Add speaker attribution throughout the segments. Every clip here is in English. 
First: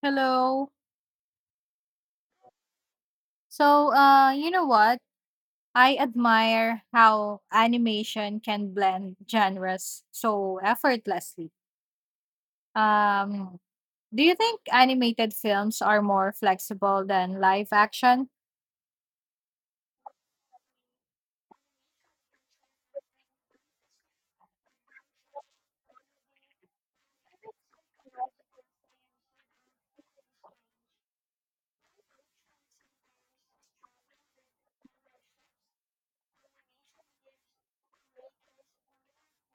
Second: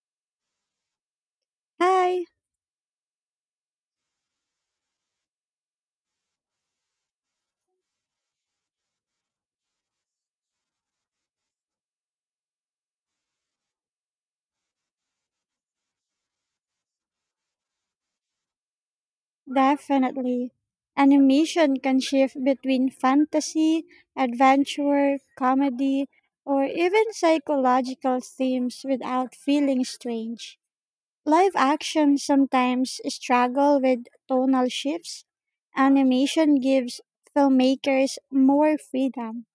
Speaker 1: Hello.
Speaker 2: Hi,
Speaker 1: So, you know what? I admire how animation can blend genres so effortlessly. Um, do you think animated films are more flexible than live action?
Speaker 2: definitely. Animation can shift between fantasy, adventure, comedy, or even psychological themes without feeling strange. Live action sometimes struggle with tonal shifts. Animation gives filmmakers more freedom.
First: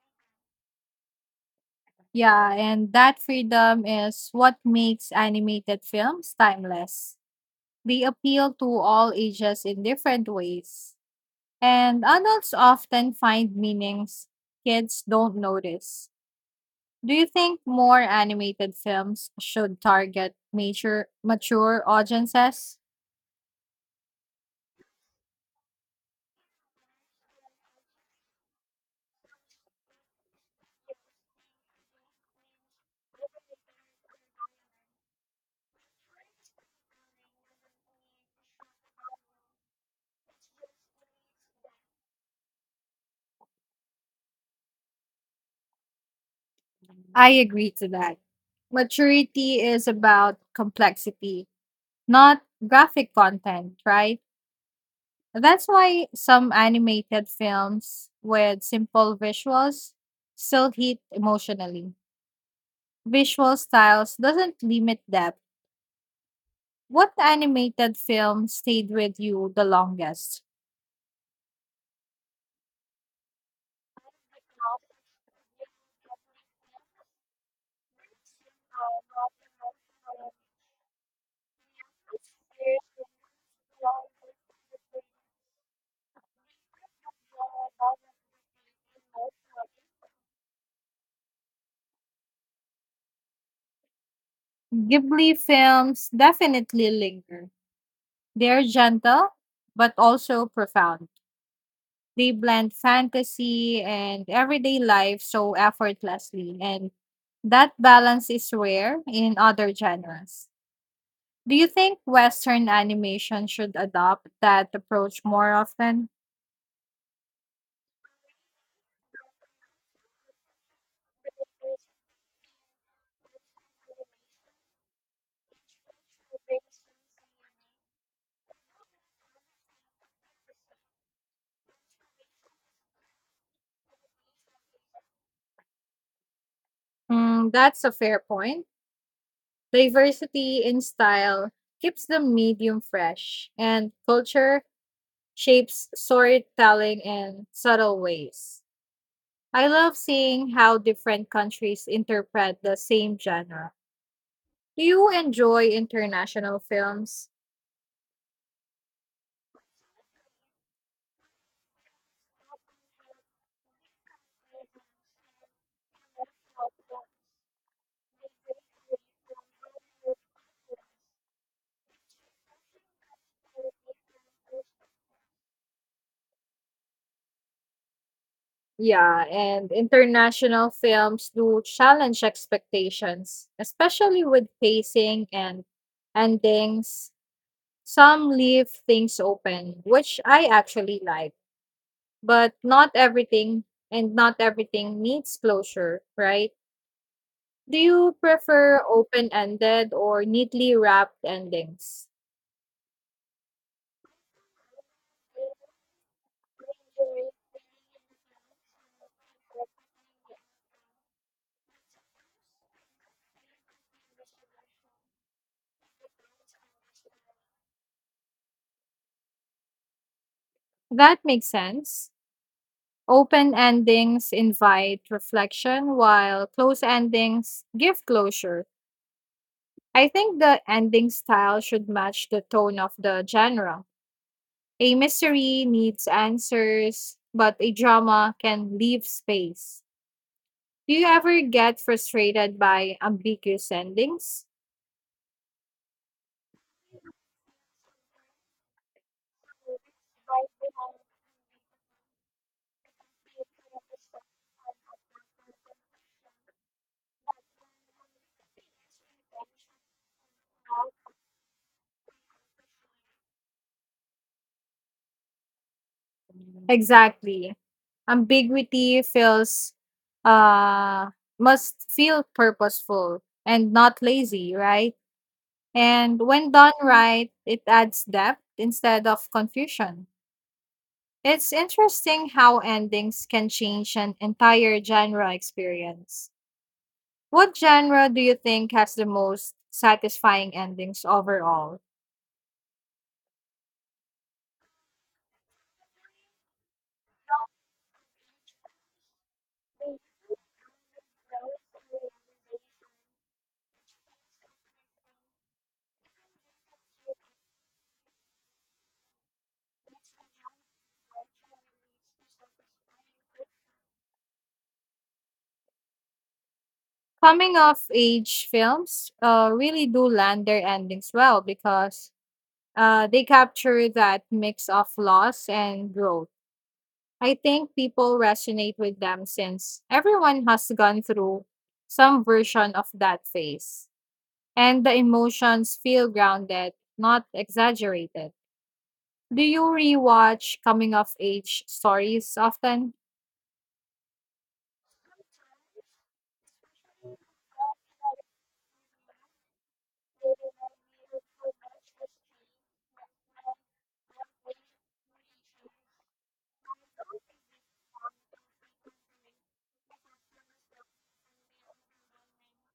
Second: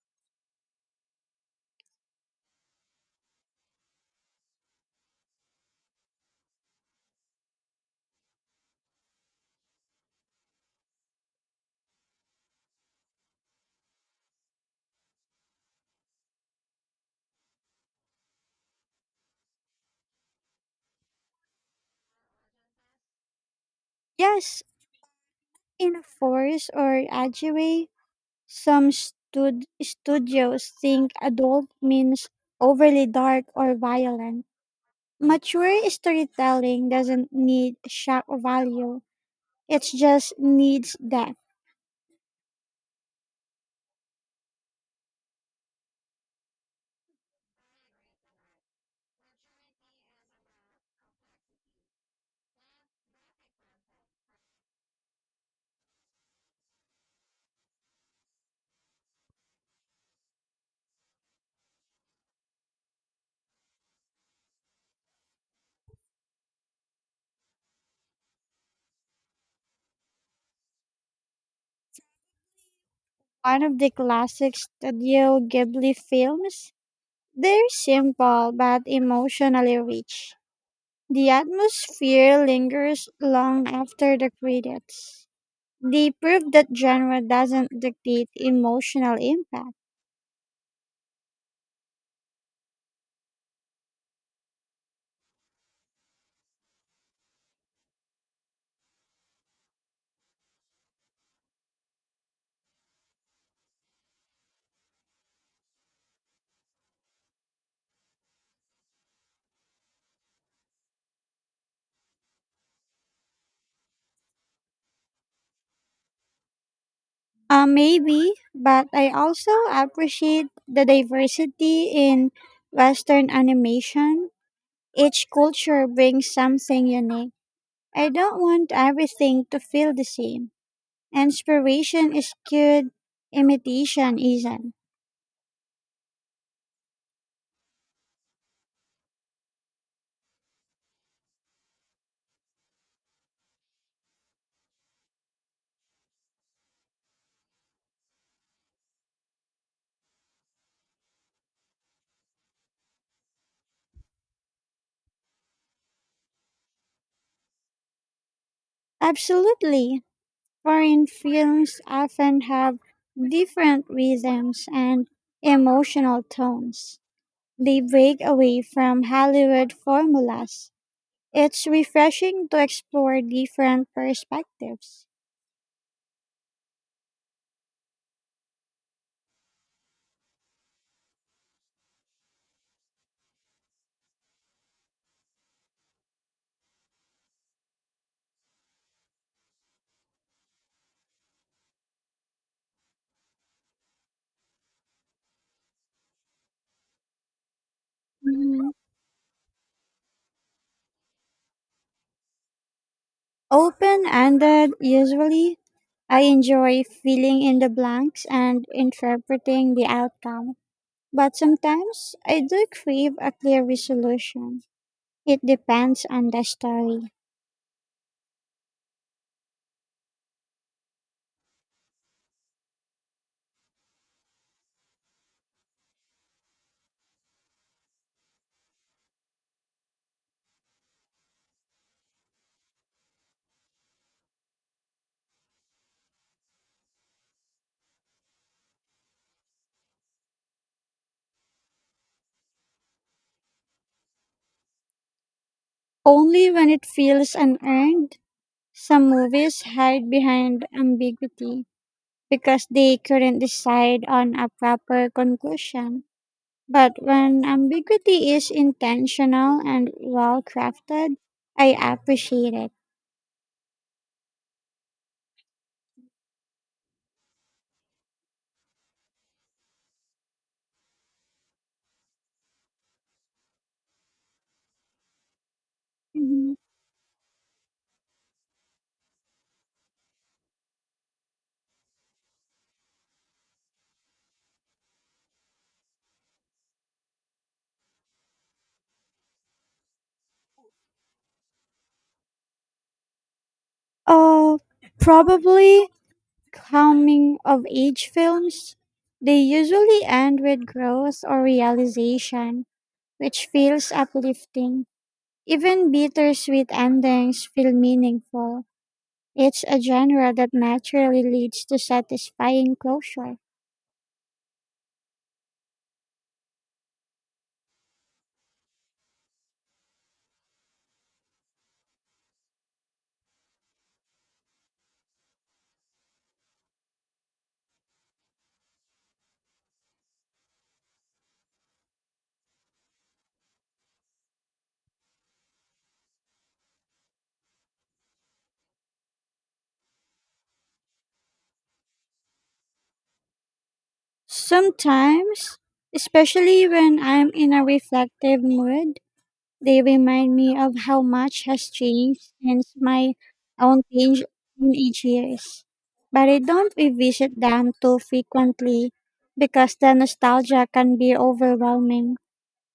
Speaker 1: Yeah, and that freedom is what makes animated films timeless. They appeal to all ages in different ways, and adults often find meanings kids don't notice. Do you think more animated films should target mature, mature audiences?
Speaker 2: Yes, in a force or edgy way, some studios think adult means overly dark or violent. Mature storytelling doesn't need shock value. It just needs depth.
Speaker 1: I agree to that. Maturity is about complexity, not graphic content, right? That's why some animated films with simple visuals still hit emotionally. Visual styles doesn't limit depth. What animated film stayed with you the longest?
Speaker 2: One of the classic Studio Ghibli films, they're simple but emotionally rich. The atmosphere lingers long after the credits. They prove that genre doesn't dictate emotional impact.
Speaker 1: Ghibli films definitely linger. They're gentle, but also profound. They blend fantasy and everyday life so effortlessly, and that balance is rare in other genres. Do you think Western animation should adopt that approach more often?
Speaker 2: Maybe, but I also appreciate the diversity in Western animation. Each culture brings something unique. I don't want everything to feel the same. Inspiration is good, imitation isn't.
Speaker 1: Mm, that's a fair point. Diversity in style keeps the medium fresh, and culture shapes storytelling in subtle ways. I love seeing how different countries interpret the same genre. Do you enjoy international films?
Speaker 2: Absolutely. Foreign films often have different rhythms and emotional tones. They break away from Hollywood formulas. It's refreshing to explore different perspectives.
Speaker 1: Yeah, and international films do challenge expectations, especially with pacing and endings. Some leave things open, which I actually like, but not everything needs closure, right? Do you
Speaker 2: Mhm.
Speaker 1: prefer open ended or neatly wrapped endings?
Speaker 2: Open ended usually. I enjoy filling in the blanks and interpreting the outcome, but sometimes I do crave a clear resolution. It depends on the story.
Speaker 1: That makes sense. Open endings invite reflection, while closed endings give closure. I think the ending style should match the tone of the genre. A mystery needs answers, but a drama can leave space. Do you ever get frustrated by ambiguous endings?
Speaker 2: Only when it feels unearned, some movies hide behind ambiguity because they couldn't decide on a proper conclusion. But when ambiguity is intentional and well crafted, I appreciate it.
Speaker 1: Exactly. Ambiguity feels uh must feel purposeful and not lazy, right? And when
Speaker 2: Mhm.
Speaker 1: done right, it adds depth instead of confusion. It's interesting how endings can change an entire genre experience. What genre do you think has the most satisfying endings overall?
Speaker 2: Oh, probably coming of age films, they usually end with growth or realization, which feels uplifting. Even bittersweet endings feel meaningful. It's a genre that naturally leads to satisfying closure.
Speaker 1: Coming of age films really do land their endings well because they capture that mix of loss and growth. I think people resonate with them since everyone has gone through some version of that phase. And the emotions feel grounded, not exaggerated. Do you rewatch coming of age stories often?
Speaker 2: Sometimes, especially when I'm in a reflective mood, they remind me of how much has changed since my own teenage years. But I don't revisit them too frequently because the nostalgia can be overwhelming.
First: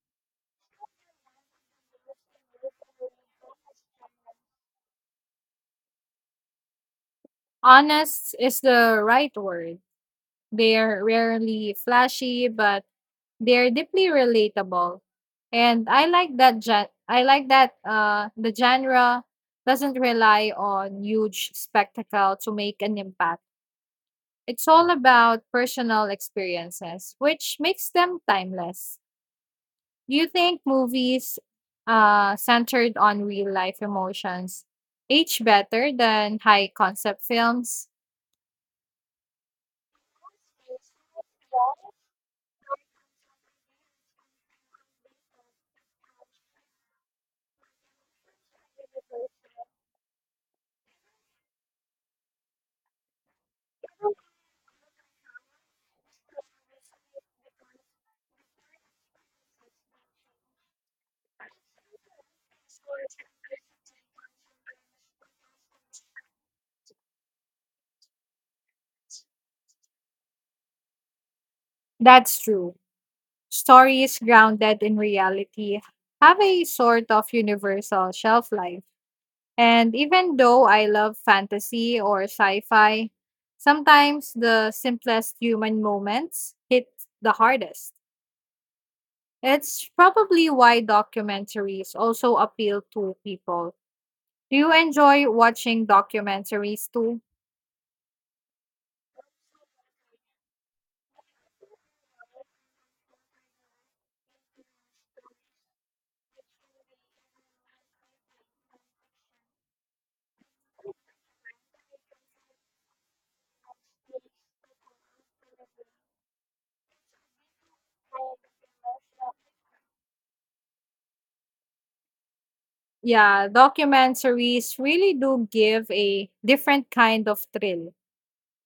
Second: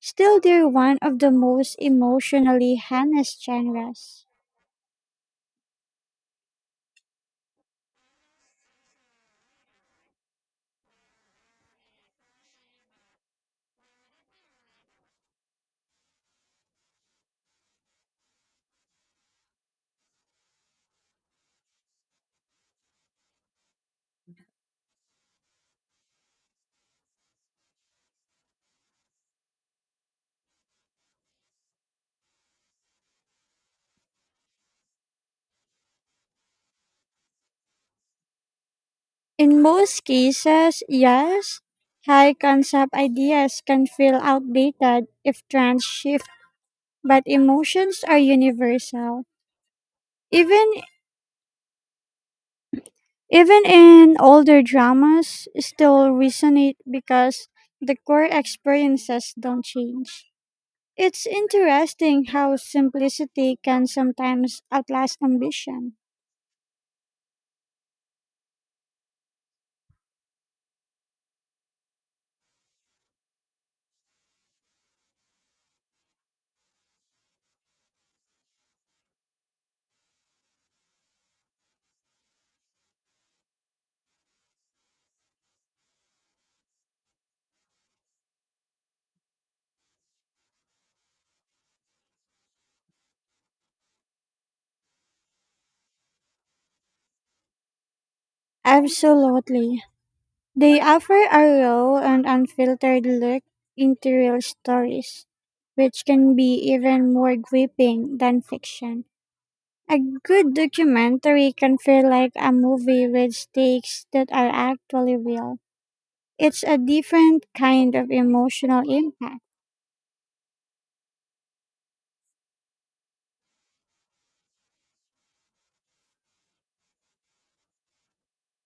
Speaker 2: Still, they're one of the most emotionally harnessed genres.
Speaker 1: Honest is the right word. They're rarely flashy, but they're deeply relatable. And I like that the genre doesn't rely on huge spectacle to make an impact. It's all about personal experiences, which makes them timeless. Do you think movies centered on real life emotions age better than high concept films?
Speaker 2: In most cases, yes, high concept ideas can feel outdated if trends shift, but emotions are universal. Even Even in older dramas, still resonate because the core experiences don't change. It's interesting how simplicity can sometimes outlast ambition.
Speaker 1: That's true. Stories grounded in reality have a sort of universal shelf life. And even though I love fantasy or sci fi, sometimes the simplest human moments hit the hardest. It's probably why documentaries also appeal to people. Do you enjoy watching documentaries too?
Speaker 2: Absolutely. They offer a raw and unfiltered look into real stories, which can be even more gripping than fiction. A good documentary can feel like a movie with stakes that are actually real. It's a different kind of emotional impact.
Speaker 1: Yeah, documentaries really do give a different kind of thrill,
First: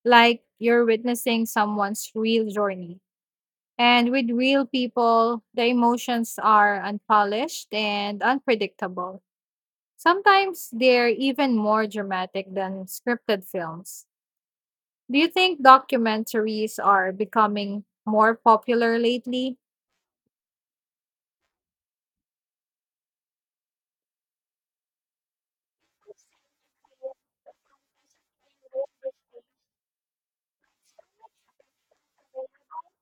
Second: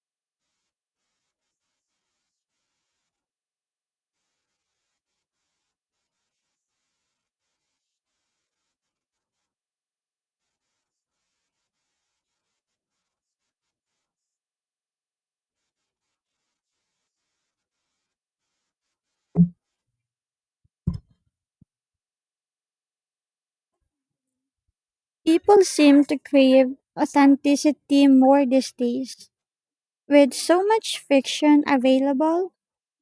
Speaker 1: like you're witnessing someone's real journey. And with real people, the emotions are unpolished and unpredictable. Sometimes they're even more dramatic than scripted films. Do you think documentaries are becoming more popular lately?
Speaker 2: People seem to crave authenticity more these days. With so much fiction available,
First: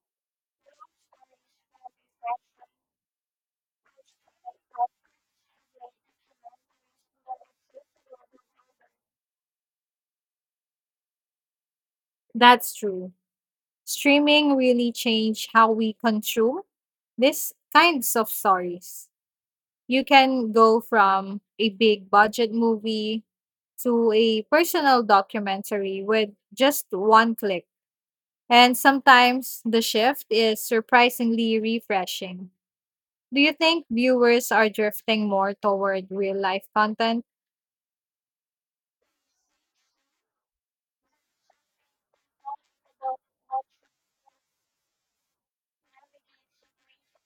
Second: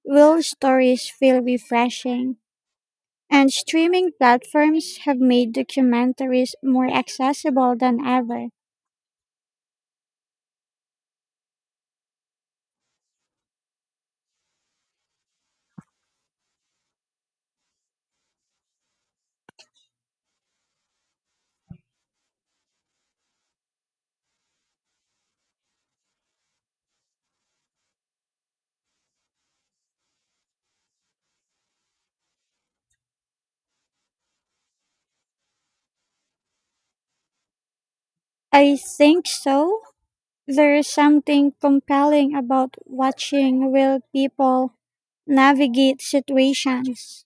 Speaker 2: real stories feel refreshing. And streaming platforms have made documentaries more accessible than ever.
Speaker 1: That's true. Streaming really changed how we consume these kinds of stories. You can go from a big budget movie to a personal documentary with just one click. And sometimes the shift is surprisingly refreshing. Do you think viewers are drifting more toward real life content?
Speaker 2: I think so. There's something compelling about watching real people navigate situations,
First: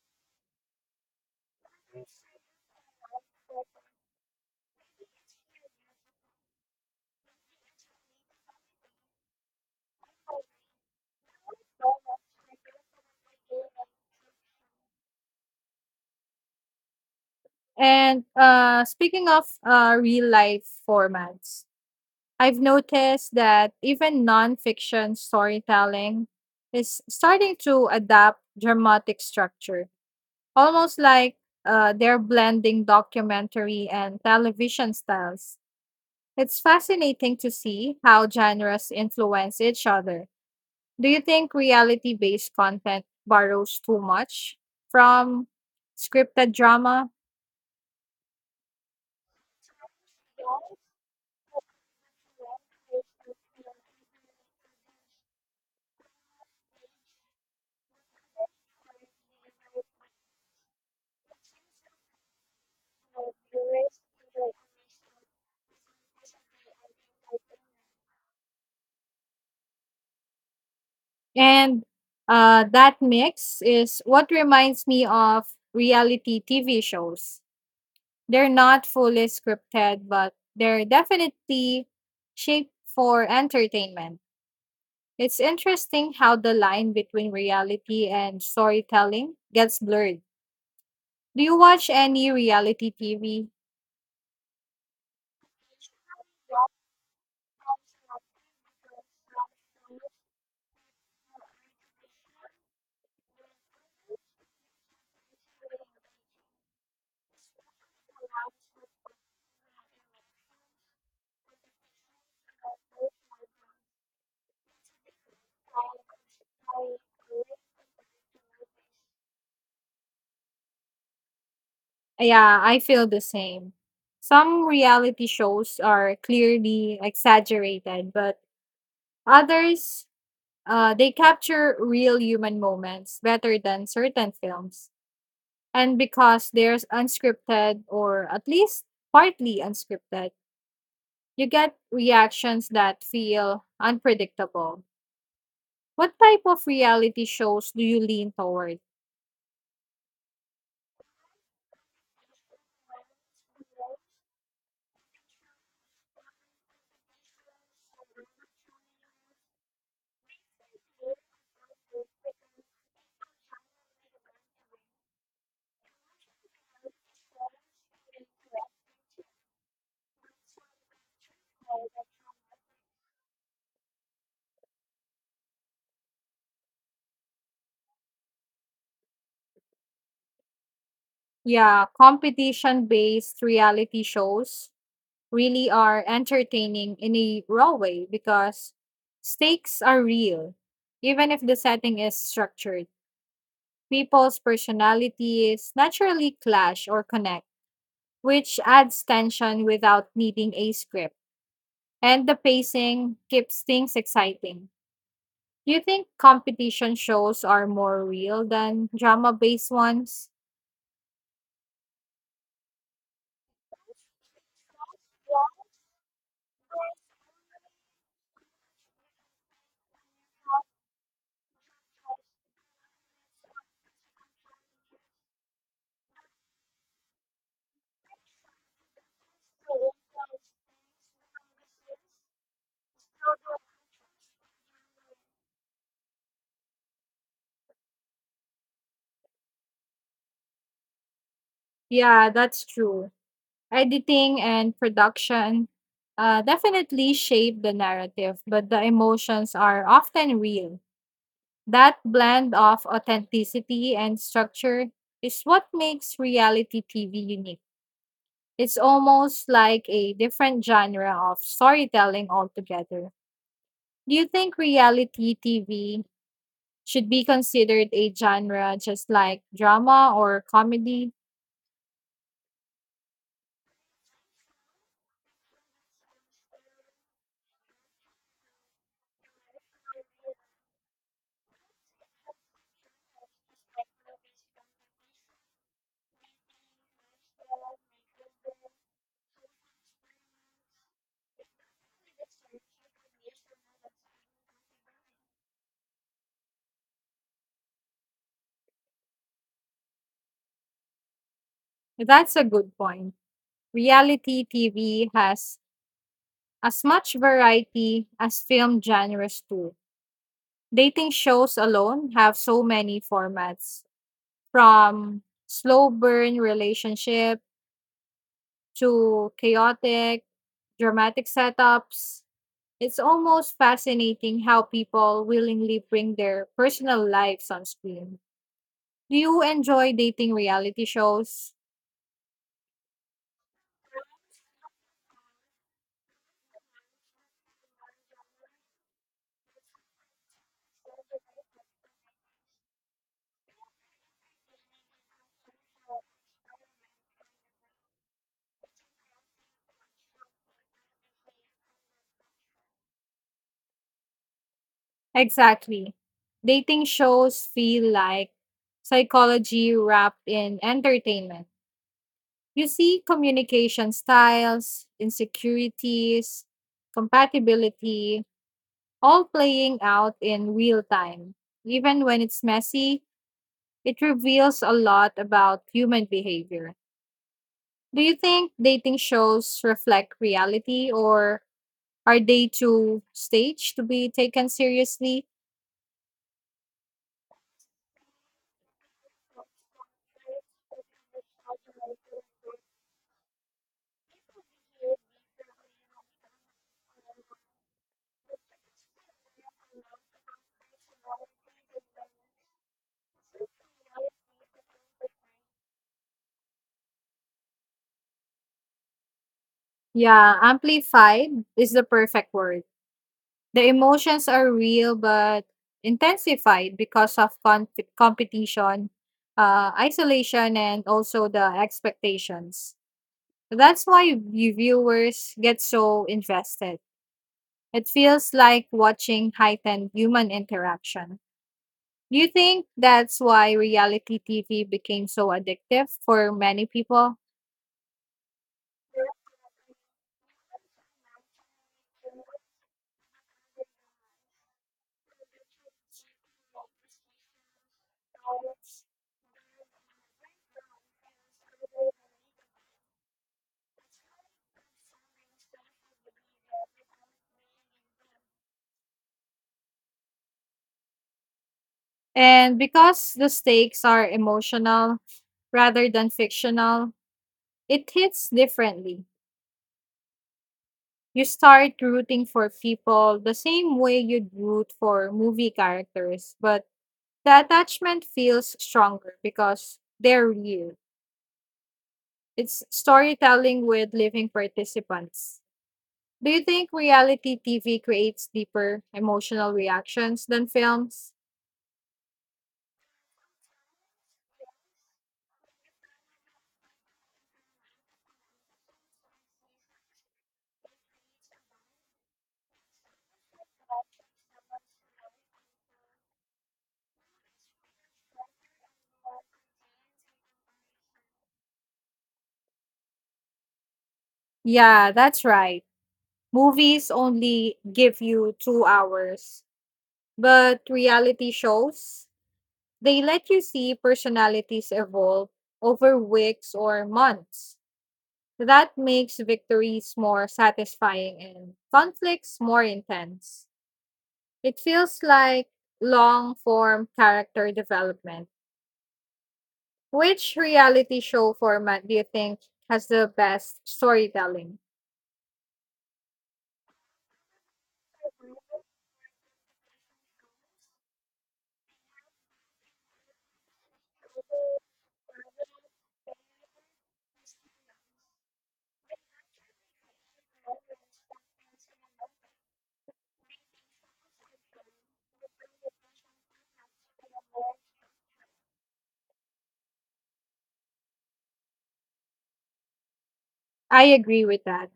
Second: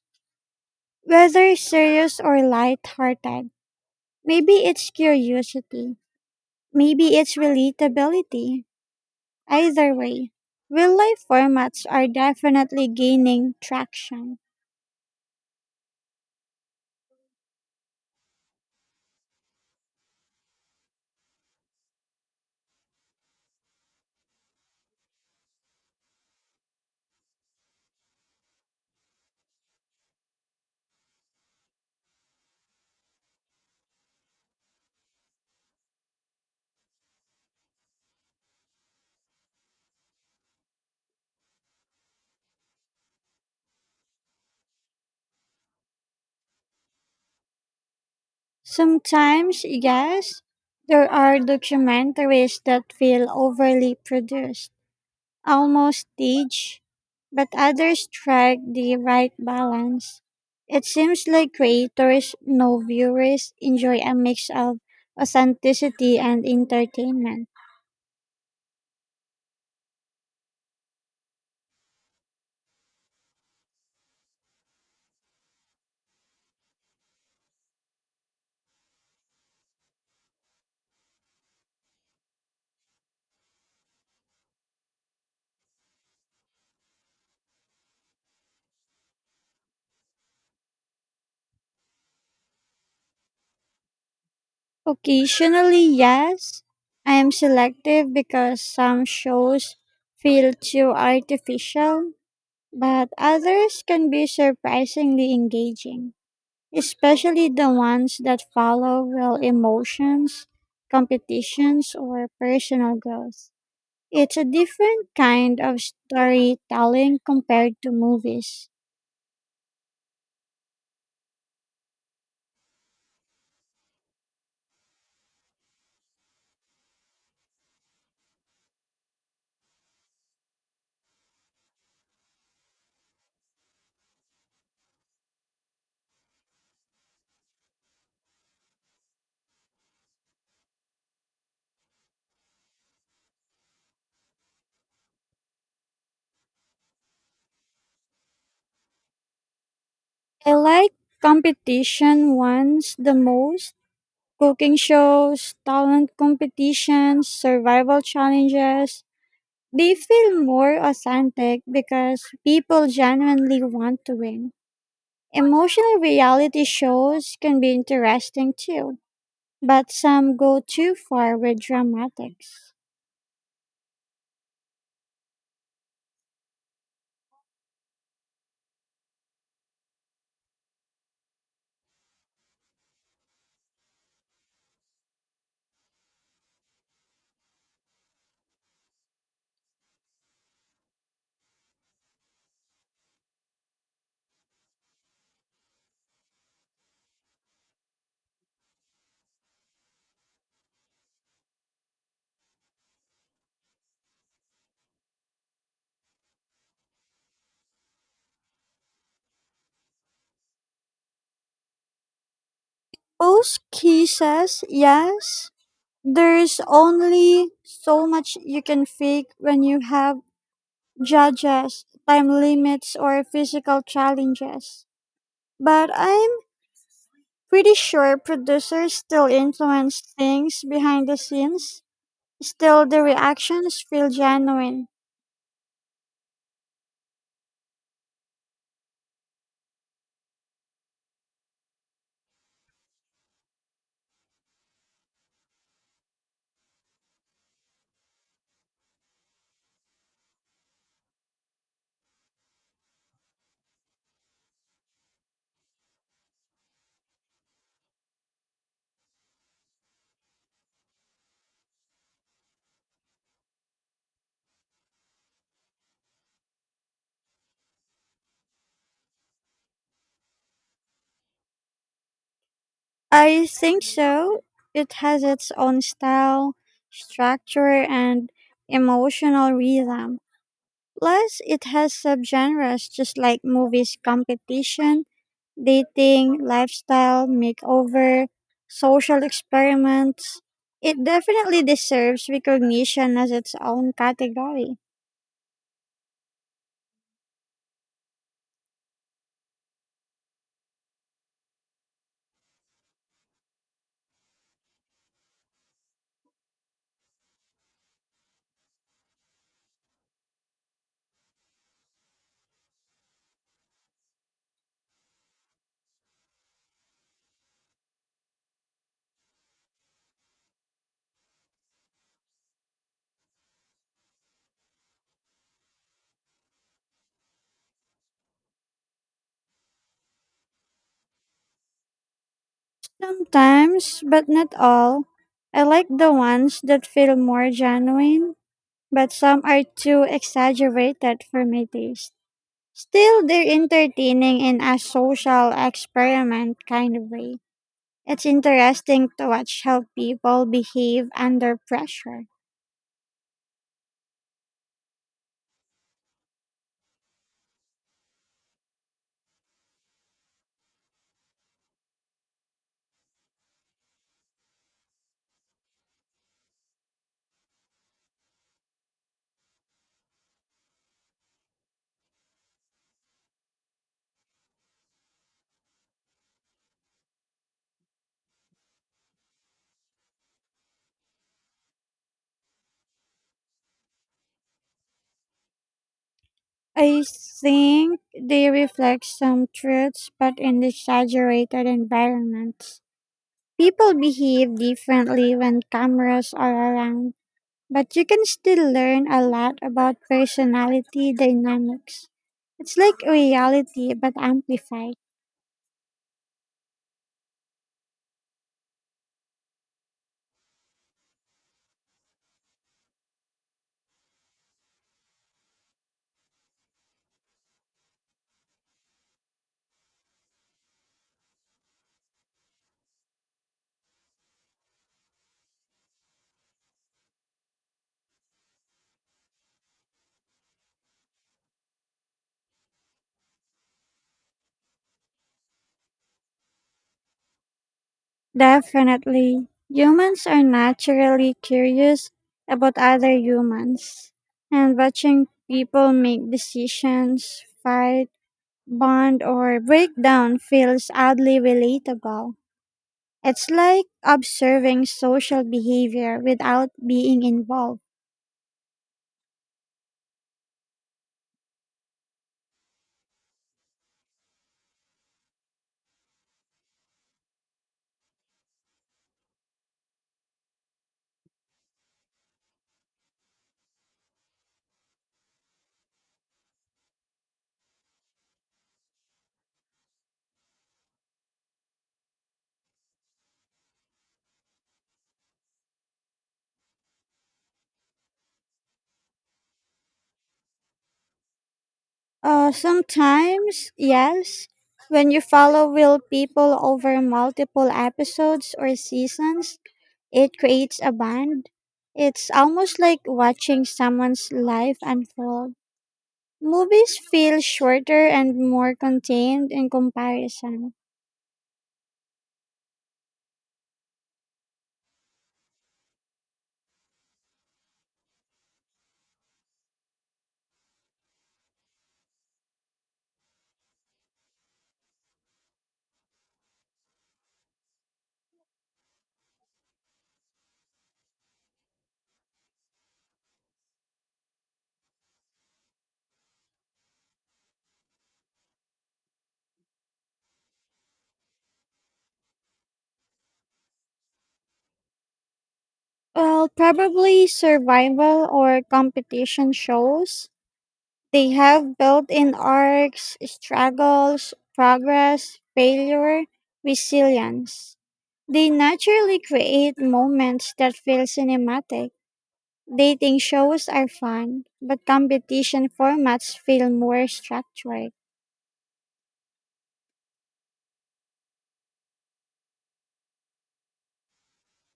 Speaker 2: whether serious or light-hearted. Maybe it's curiosity. Maybe it's relatability. Either way, real life formats are definitely gaining traction.
Speaker 1: And speaking of real life formats, I've noticed that even nonfiction storytelling is starting to adapt dramatic structure, almost like they're blending documentary and television styles. It's fascinating to see how genres influence each other. Do you think reality based content borrows too much from scripted drama?
Speaker 2: Sometimes, yes, there are documentaries that feel overly produced, almost staged, but others strike the right balance. It seems like creators know viewers enjoy a mix of authenticity and entertainment.
Speaker 1: And that mix is what reminds me of reality TV shows. They're not fully scripted, but they're definitely shaped for entertainment. It's interesting how the line between reality and storytelling gets blurred. Do you watch any reality TV?
Speaker 2: Occasionally, yes. I am selective because some shows feel too artificial, but others can be surprisingly engaging, especially the ones that follow real emotions, competitions, or personal growth. It's a different kind of storytelling compared to movies.
Speaker 1: Yeah, I feel the same. Some reality shows are clearly exaggerated, but others, they capture real human moments better than certain films. And because they're unscripted, or at least partly unscripted, you get reactions that feel unpredictable. What type of reality shows do you lean toward?
Speaker 2: I like competition ones the most. Cooking shows, talent competitions, survival challenges. They feel more authentic because people genuinely want to win. Emotional reality shows can be interesting too, but some go too far with dramatics.
Speaker 1: Yeah, competition based reality shows really are entertaining in a raw way because stakes are real. Even if the setting is structured, people's personalities naturally clash or connect, which adds tension without needing a script. And the pacing keeps things exciting. Do you think competition shows are more real than drama based ones?
Speaker 2: Most cases, yes, there's only so much you can fake when you have judges, time limits, or physical challenges. But I Pretty sure producers still influence things behind the scenes. Still, the reactions feel genuine.
Speaker 1: Yeah, that's true. Editing and production definitely shape the narrative, but the emotions are often real. That blend of authenticity and structure is what makes reality TV unique. It's almost like a different genre of storytelling altogether. Do you think reality TV should be considered a genre just like drama or comedy?
Speaker 2: I think so. It has its own style, structure, and emotional rhythm. Plus, it has subgenres just like movies competition, dating, lifestyle, makeover, social experiments. It definitely deserves recognition as its own category.
Speaker 1: That's a good point. Reality TV has as much variety as film genres too. Dating shows alone have so many formats, from slow burn relationship to chaotic dramatic setups. It's almost fascinating how people willingly bring their personal lives on screen. Do you enjoy dating reality shows?
Speaker 2: Sometimes, but not all. I like the ones that feel more genuine, but some are too exaggerated for my taste. Still, they're entertaining in a social experiment kind of way. It's interesting to watch how people behave under pressure.
Speaker 1: Exactly. Dating shows feel like psychology wrapped in entertainment. You see communication styles, insecurities, compatibility, all playing out in real time. Even when it's messy, it reveals a lot about human behavior. Do you think dating shows reflect reality or are they too staged to be taken seriously?
Speaker 2: I think they reflect some truths, but in exaggerated environments. People behave differently when cameras are around. But you can still learn a lot about personality dynamics. It's like reality but amplified.
Speaker 1: Yeah, amplified is the perfect word. The emotions are real but intensified because of competition, isolation, and also the expectations. That's why you viewers get so invested. It feels like watching heightened human interaction. Do you think that's why reality TV became so addictive for many people?
Speaker 2: Definitely. Humans are naturally curious about other humans, and watching people make decisions, fight, bond, or break down feels oddly relatable. It's like observing social behavior without being involved.
Speaker 1: And because the stakes are emotional rather than fictional, it hits differently. You start rooting for people the same way you'd root for movie characters, but the attachment feels stronger because they're real. It's storytelling with living participants. Do you think reality TV creates deeper emotional reactions than films?
Speaker 2: Sometimes, yes. When you follow real people over multiple episodes or seasons, it creates a bond. It's almost like watching someone's life unfold. Movies feel shorter and more contained in comparison.
Speaker 1: Yeah, that's right. Movies only give you 2 hours, but reality shows, they let you see personalities evolve over weeks or months. That makes victories more satisfying and conflicts more intense. It feels like long form character development. Which reality show format do you think has the best storytelling?
Speaker 2: Well, probably survival or competition shows. They have built in arcs, struggles, progress, failure, resilience. They naturally create moments that feel cinematic. Dating shows are fun, but competition formats feel more structured.
Speaker 1: I agree with that.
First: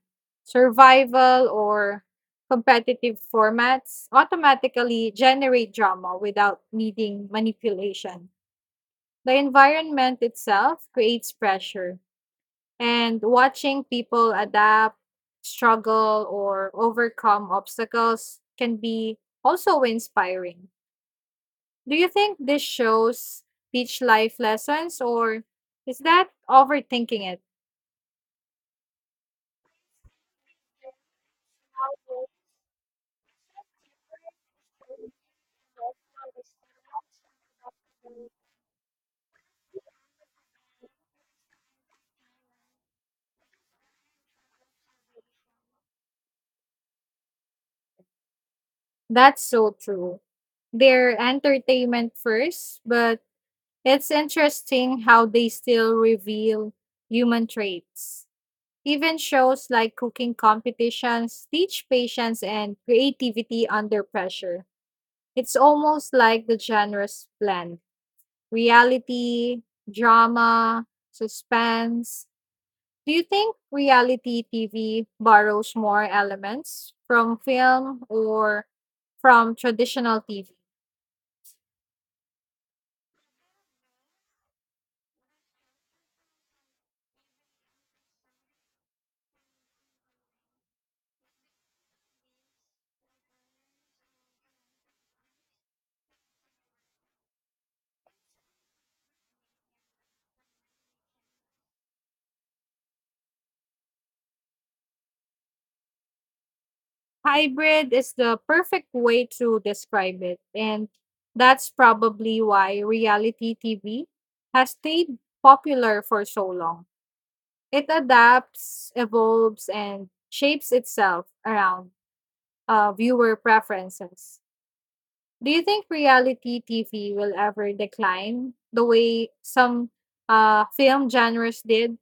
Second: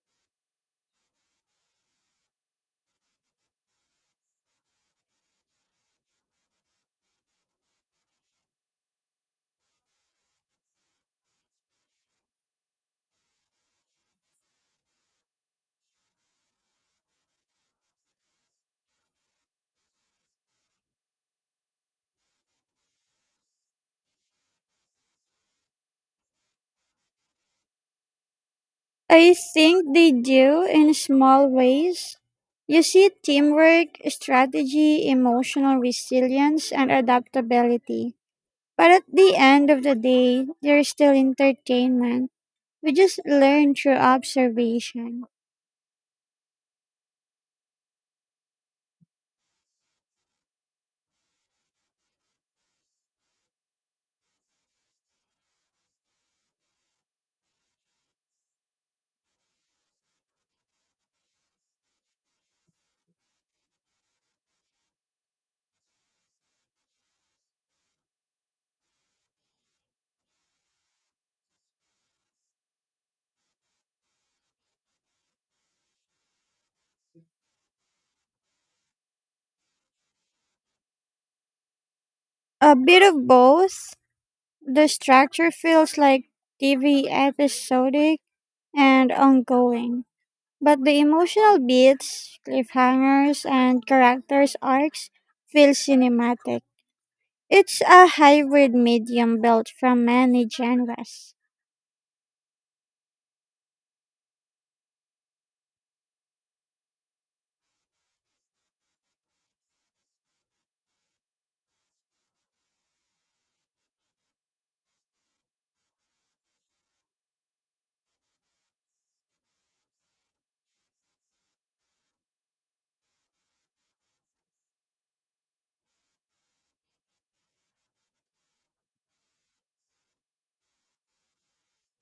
Speaker 1: Survival or competitive formats automatically generate drama without needing manipulation. The environment itself creates pressure, and watching people adapt, struggle, or overcome obstacles can be also inspiring. Do you think this shows teach life lessons, or is that overthinking it?
Speaker 2: I think they do in small ways. You see teamwork, strategy, emotional resilience, and adaptability. But at the end of the day, they're still entertainment. We just learn through observation.
Speaker 1: That's so true. They're entertainment first, but it's interesting how they still reveal human traits. Even shows like cooking competitions teach patience and creativity under pressure. It's almost like the genres blend reality, drama, suspense. Do you think reality TV borrows more elements from film or from traditional TV?
Speaker 2: A bit of both. The structure feels like TV episodic and ongoing, but the emotional beats, cliffhangers, and characters' arcs feel cinematic. It's a hybrid medium built from many genres.
Speaker 1: Hybrid is the perfect way to describe it, and that's probably why reality TV has stayed popular for so long. It adapts, evolves, and shapes itself around viewer preferences. Do you think reality TV will ever decline the way some film genres did?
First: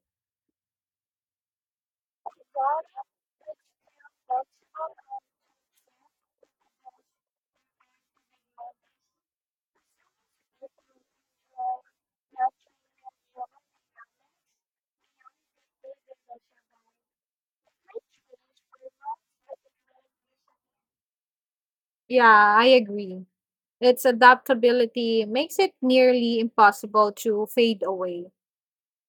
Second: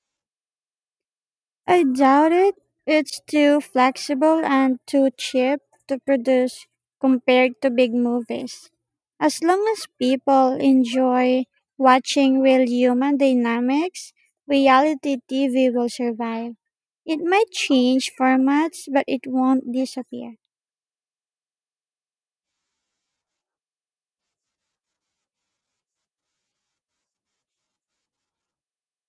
Speaker 2: I doubt it. It's too flexible and too cheap to produce compared to big movies. As long as people enjoy watching real human dynamics, reality TV will survive. It might change formats, but it won't disappear.
Speaker 1: Yeah, I agree. Its adaptability makes it nearly impossible to fade away.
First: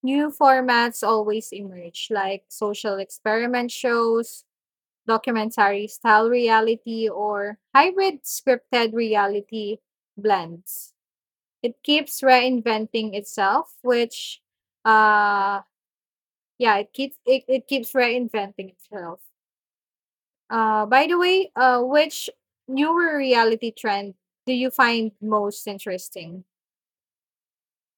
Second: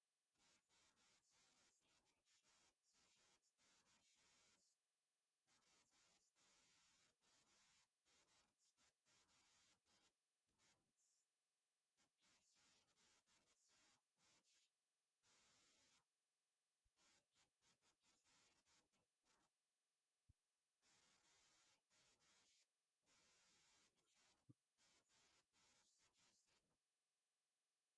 Speaker 1: New formats always emerge, like social experiment shows, documentary style reality, or hybrid scripted reality blends. It keeps reinventing itself, which, uh, yeah, it keeps it, it keeps reinventing itself. By the way, which newer reality trend do you find most interesting?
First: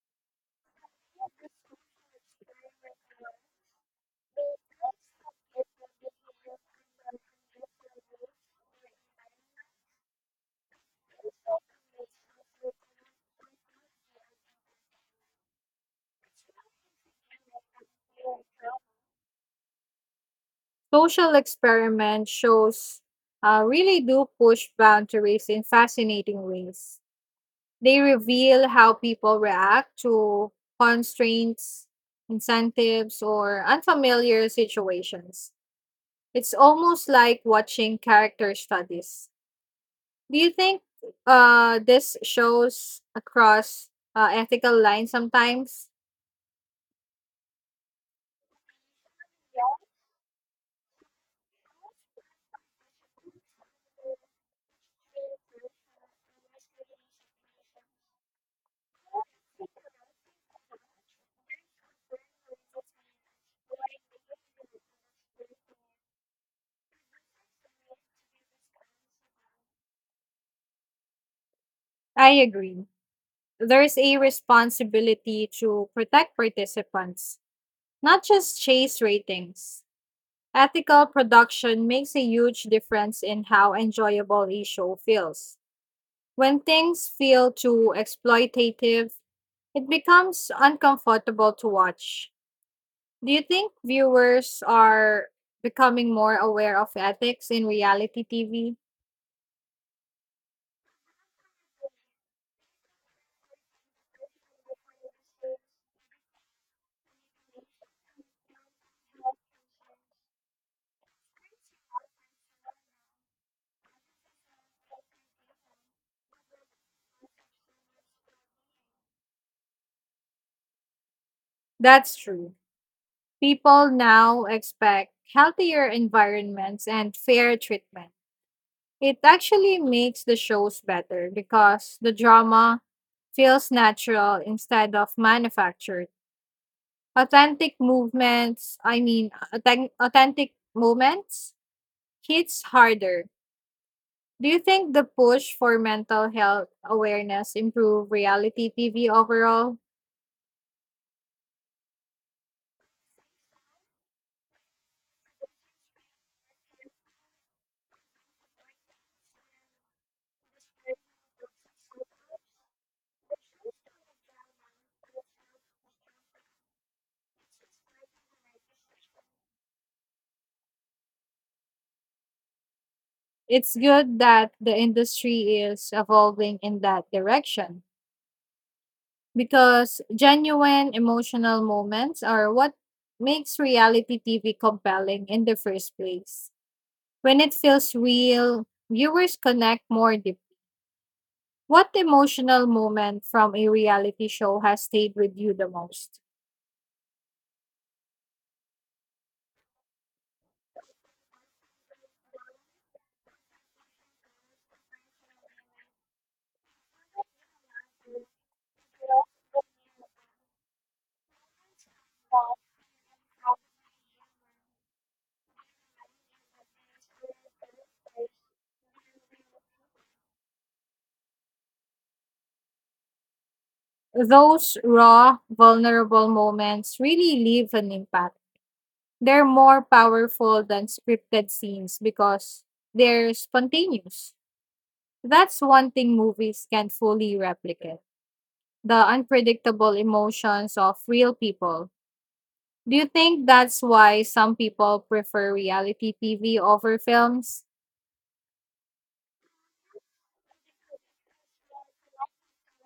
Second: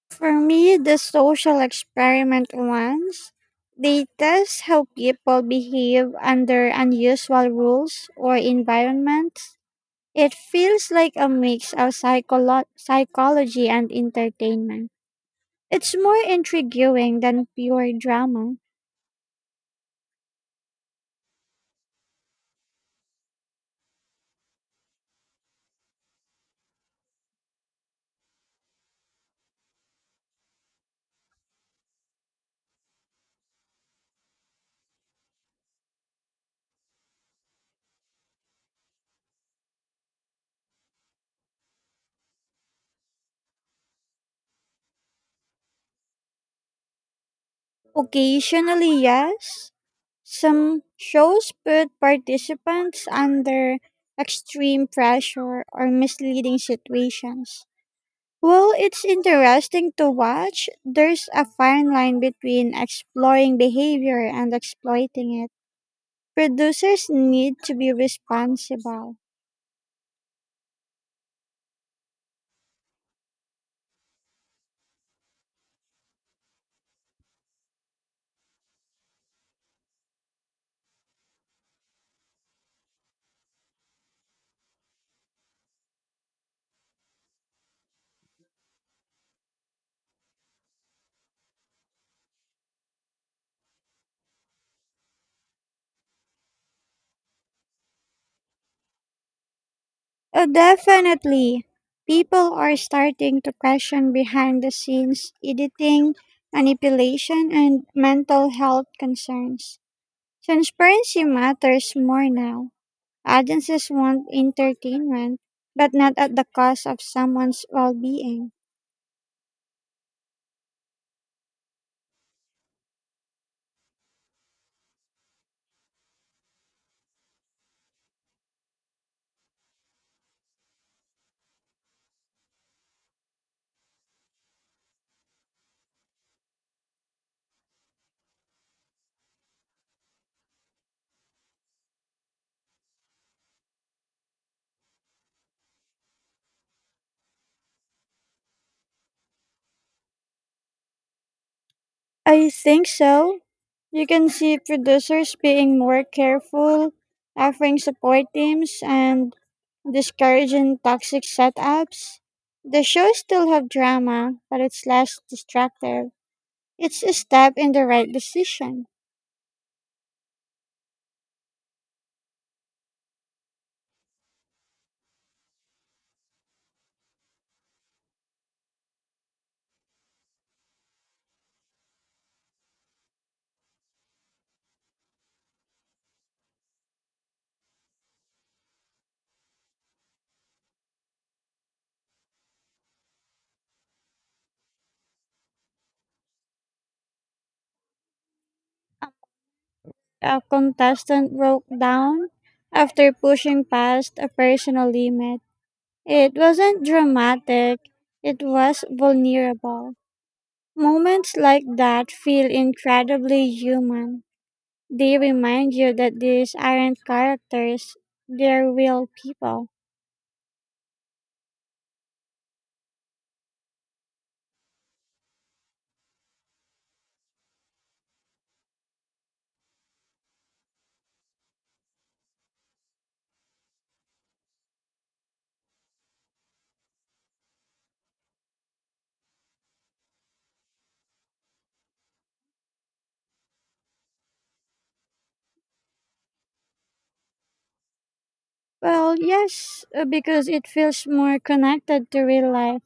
Speaker 2: For me, the social experiment ones, they test how people behave under unusual rules or environments. It feels like a mix of psychology and entertainment. It's more intriguing than pure drama.
Speaker 1: Social experiment shows really do push boundaries in fascinating ways. They reveal how people react to constraints, incentives, or unfamiliar situations. It's almost like watching character studies. Do you think this shows across ethical lines sometimes?
Speaker 2: Occasionally, yes. Some shows put participants under extreme pressure or misleading situations. While it's interesting to watch, there's a fine line between exploring behavior and exploiting it. Producers need to be responsible.
Speaker 1: I agree. There's a responsibility to protect participants, not just chase ratings. Ethical production makes a huge difference in how enjoyable a show feels. When things feel too exploitative, it becomes uncomfortable to watch. Do you think viewers are becoming more aware of ethics in reality TV?
Speaker 2: Oh, definitely. People are starting to question behind the scenes editing, manipulation, and mental health concerns. Transparency matters more now. Audiences want entertainment, but not at the cost of someone's well being.
Speaker 1: That's true. People now expect healthier environments and fair treatment. It actually makes the shows better because the drama feels natural instead of manufactured. Authentic movements, I mean, authen- Authentic moments hits harder. Do you think the push for mental health awareness improve reality TV overall?
Speaker 2: I think so. You can see producers being more careful, offering support teams, and discouraging toxic setups. The show still have drama, but it's less destructive. It's a step in the right decision.
Speaker 1: It's good that the industry is evolving in that direction. Because genuine emotional moments are what makes reality TV compelling in the first place. When it feels real, viewers connect more deeply. What emotional moment from a reality show has stayed with you the most?
Speaker 2: A contestant broke down after pushing past a personal limit. It wasn't dramatic, it was vulnerable. Moments like that feel incredibly human. They remind you that these aren't characters, they're real people.
Speaker 1: Those raw, vulnerable moments really leave an impact. They're more powerful than scripted scenes because they're spontaneous. That's one thing movies can't fully replicate: the unpredictable emotions of real people. Do you think that's why some people prefer reality TV over films?
Speaker 2: Well, yes, because it feels more connected to real life.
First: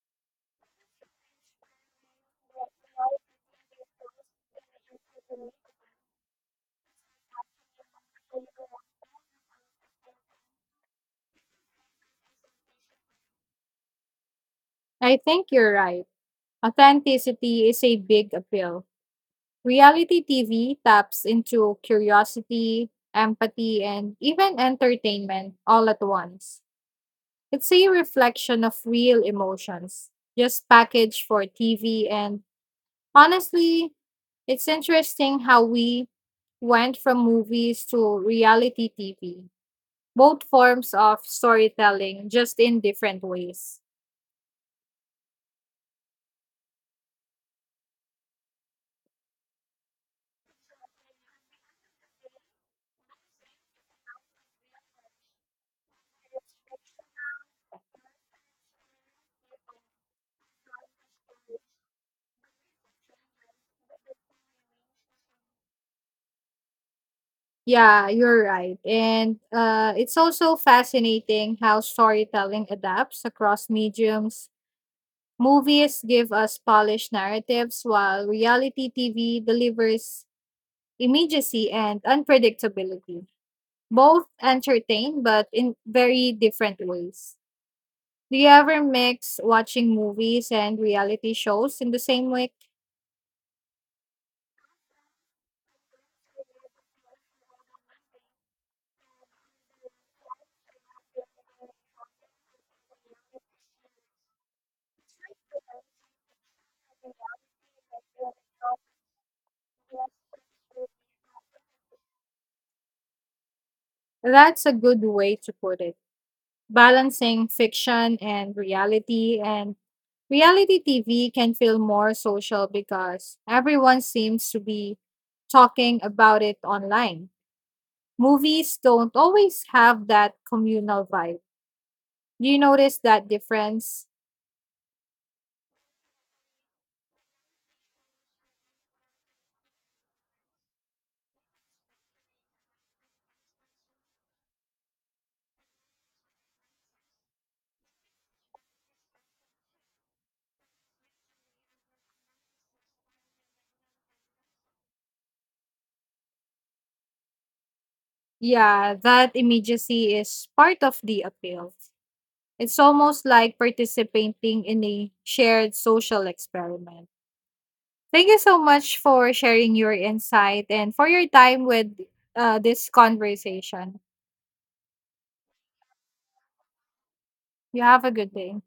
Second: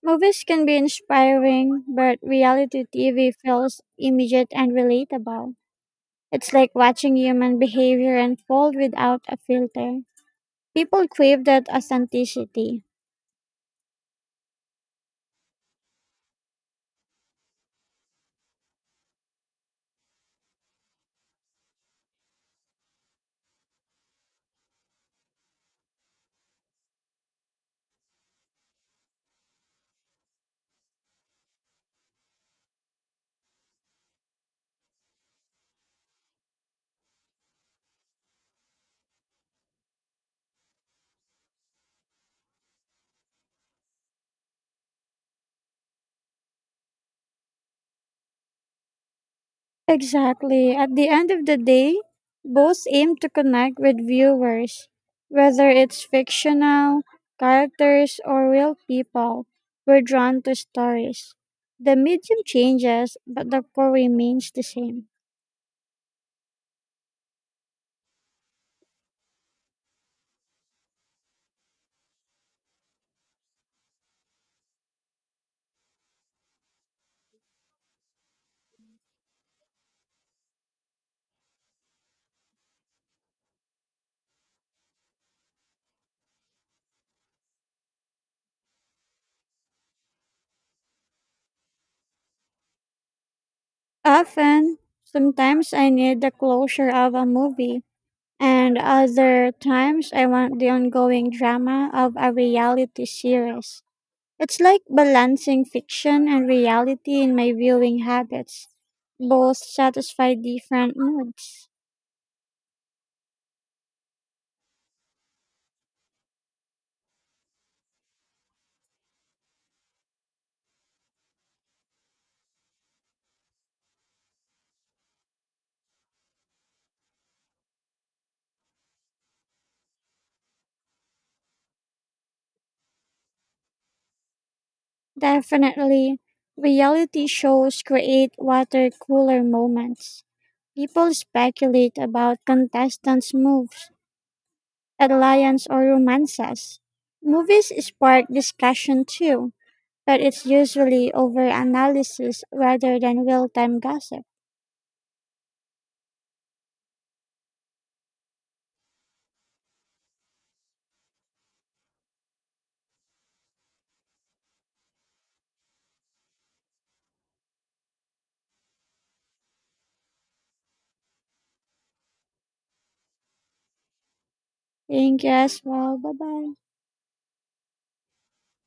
Speaker 2: Movies can be inspiring, but reality TV feels immediate and relatable. It's like watching human behavior unfold without a filter. People crave that authenticity.
Speaker 1: I think you're right. Authenticity is a big appeal. Reality TV taps into curiosity, empathy, and even entertainment all at once. It's a reflection of real emotions, just packaged for TV, and honestly, it's interesting how we went from movies to reality TV, both forms of storytelling, just in different ways.
Speaker 2: Exactly. At the end of the day, both aim to connect with viewers, whether it's fictional characters or real people. We're drawn to stories. The medium changes, but the core remains the same.
Speaker 1: Yeah, you're right. And it's also fascinating how storytelling adapts across mediums. Movies give us polished narratives, while reality TV delivers immediacy and unpredictability. Both entertain, but in very different ways. Do you ever mix watching movies and reality shows in the same week?
Speaker 2: Often, sometimes I need the closure of a movie, and other times I want the ongoing drama of a reality series. It's like balancing fiction and reality in my viewing habits. Both satisfy different moods.
Speaker 1: That's a good way to put it. Balancing fiction and reality, and reality TV can feel more social because everyone seems to be talking about it online. Movies don't always have that communal vibe. Do you notice that difference?
Speaker 2: Definitely, reality shows create water cooler moments. People speculate about contestants' moves, alliance, or romances. Movies spark discussion too, but it's usually over analysis rather than real time gossip.
Speaker 1: Yeah, that immediacy is part of the appeal. It's almost like participating in a shared social experiment. Thank you so much for sharing your insight and for your time with this conversation.
Speaker 2: Thank you as well. Bye bye.
Speaker 1: You have a good day.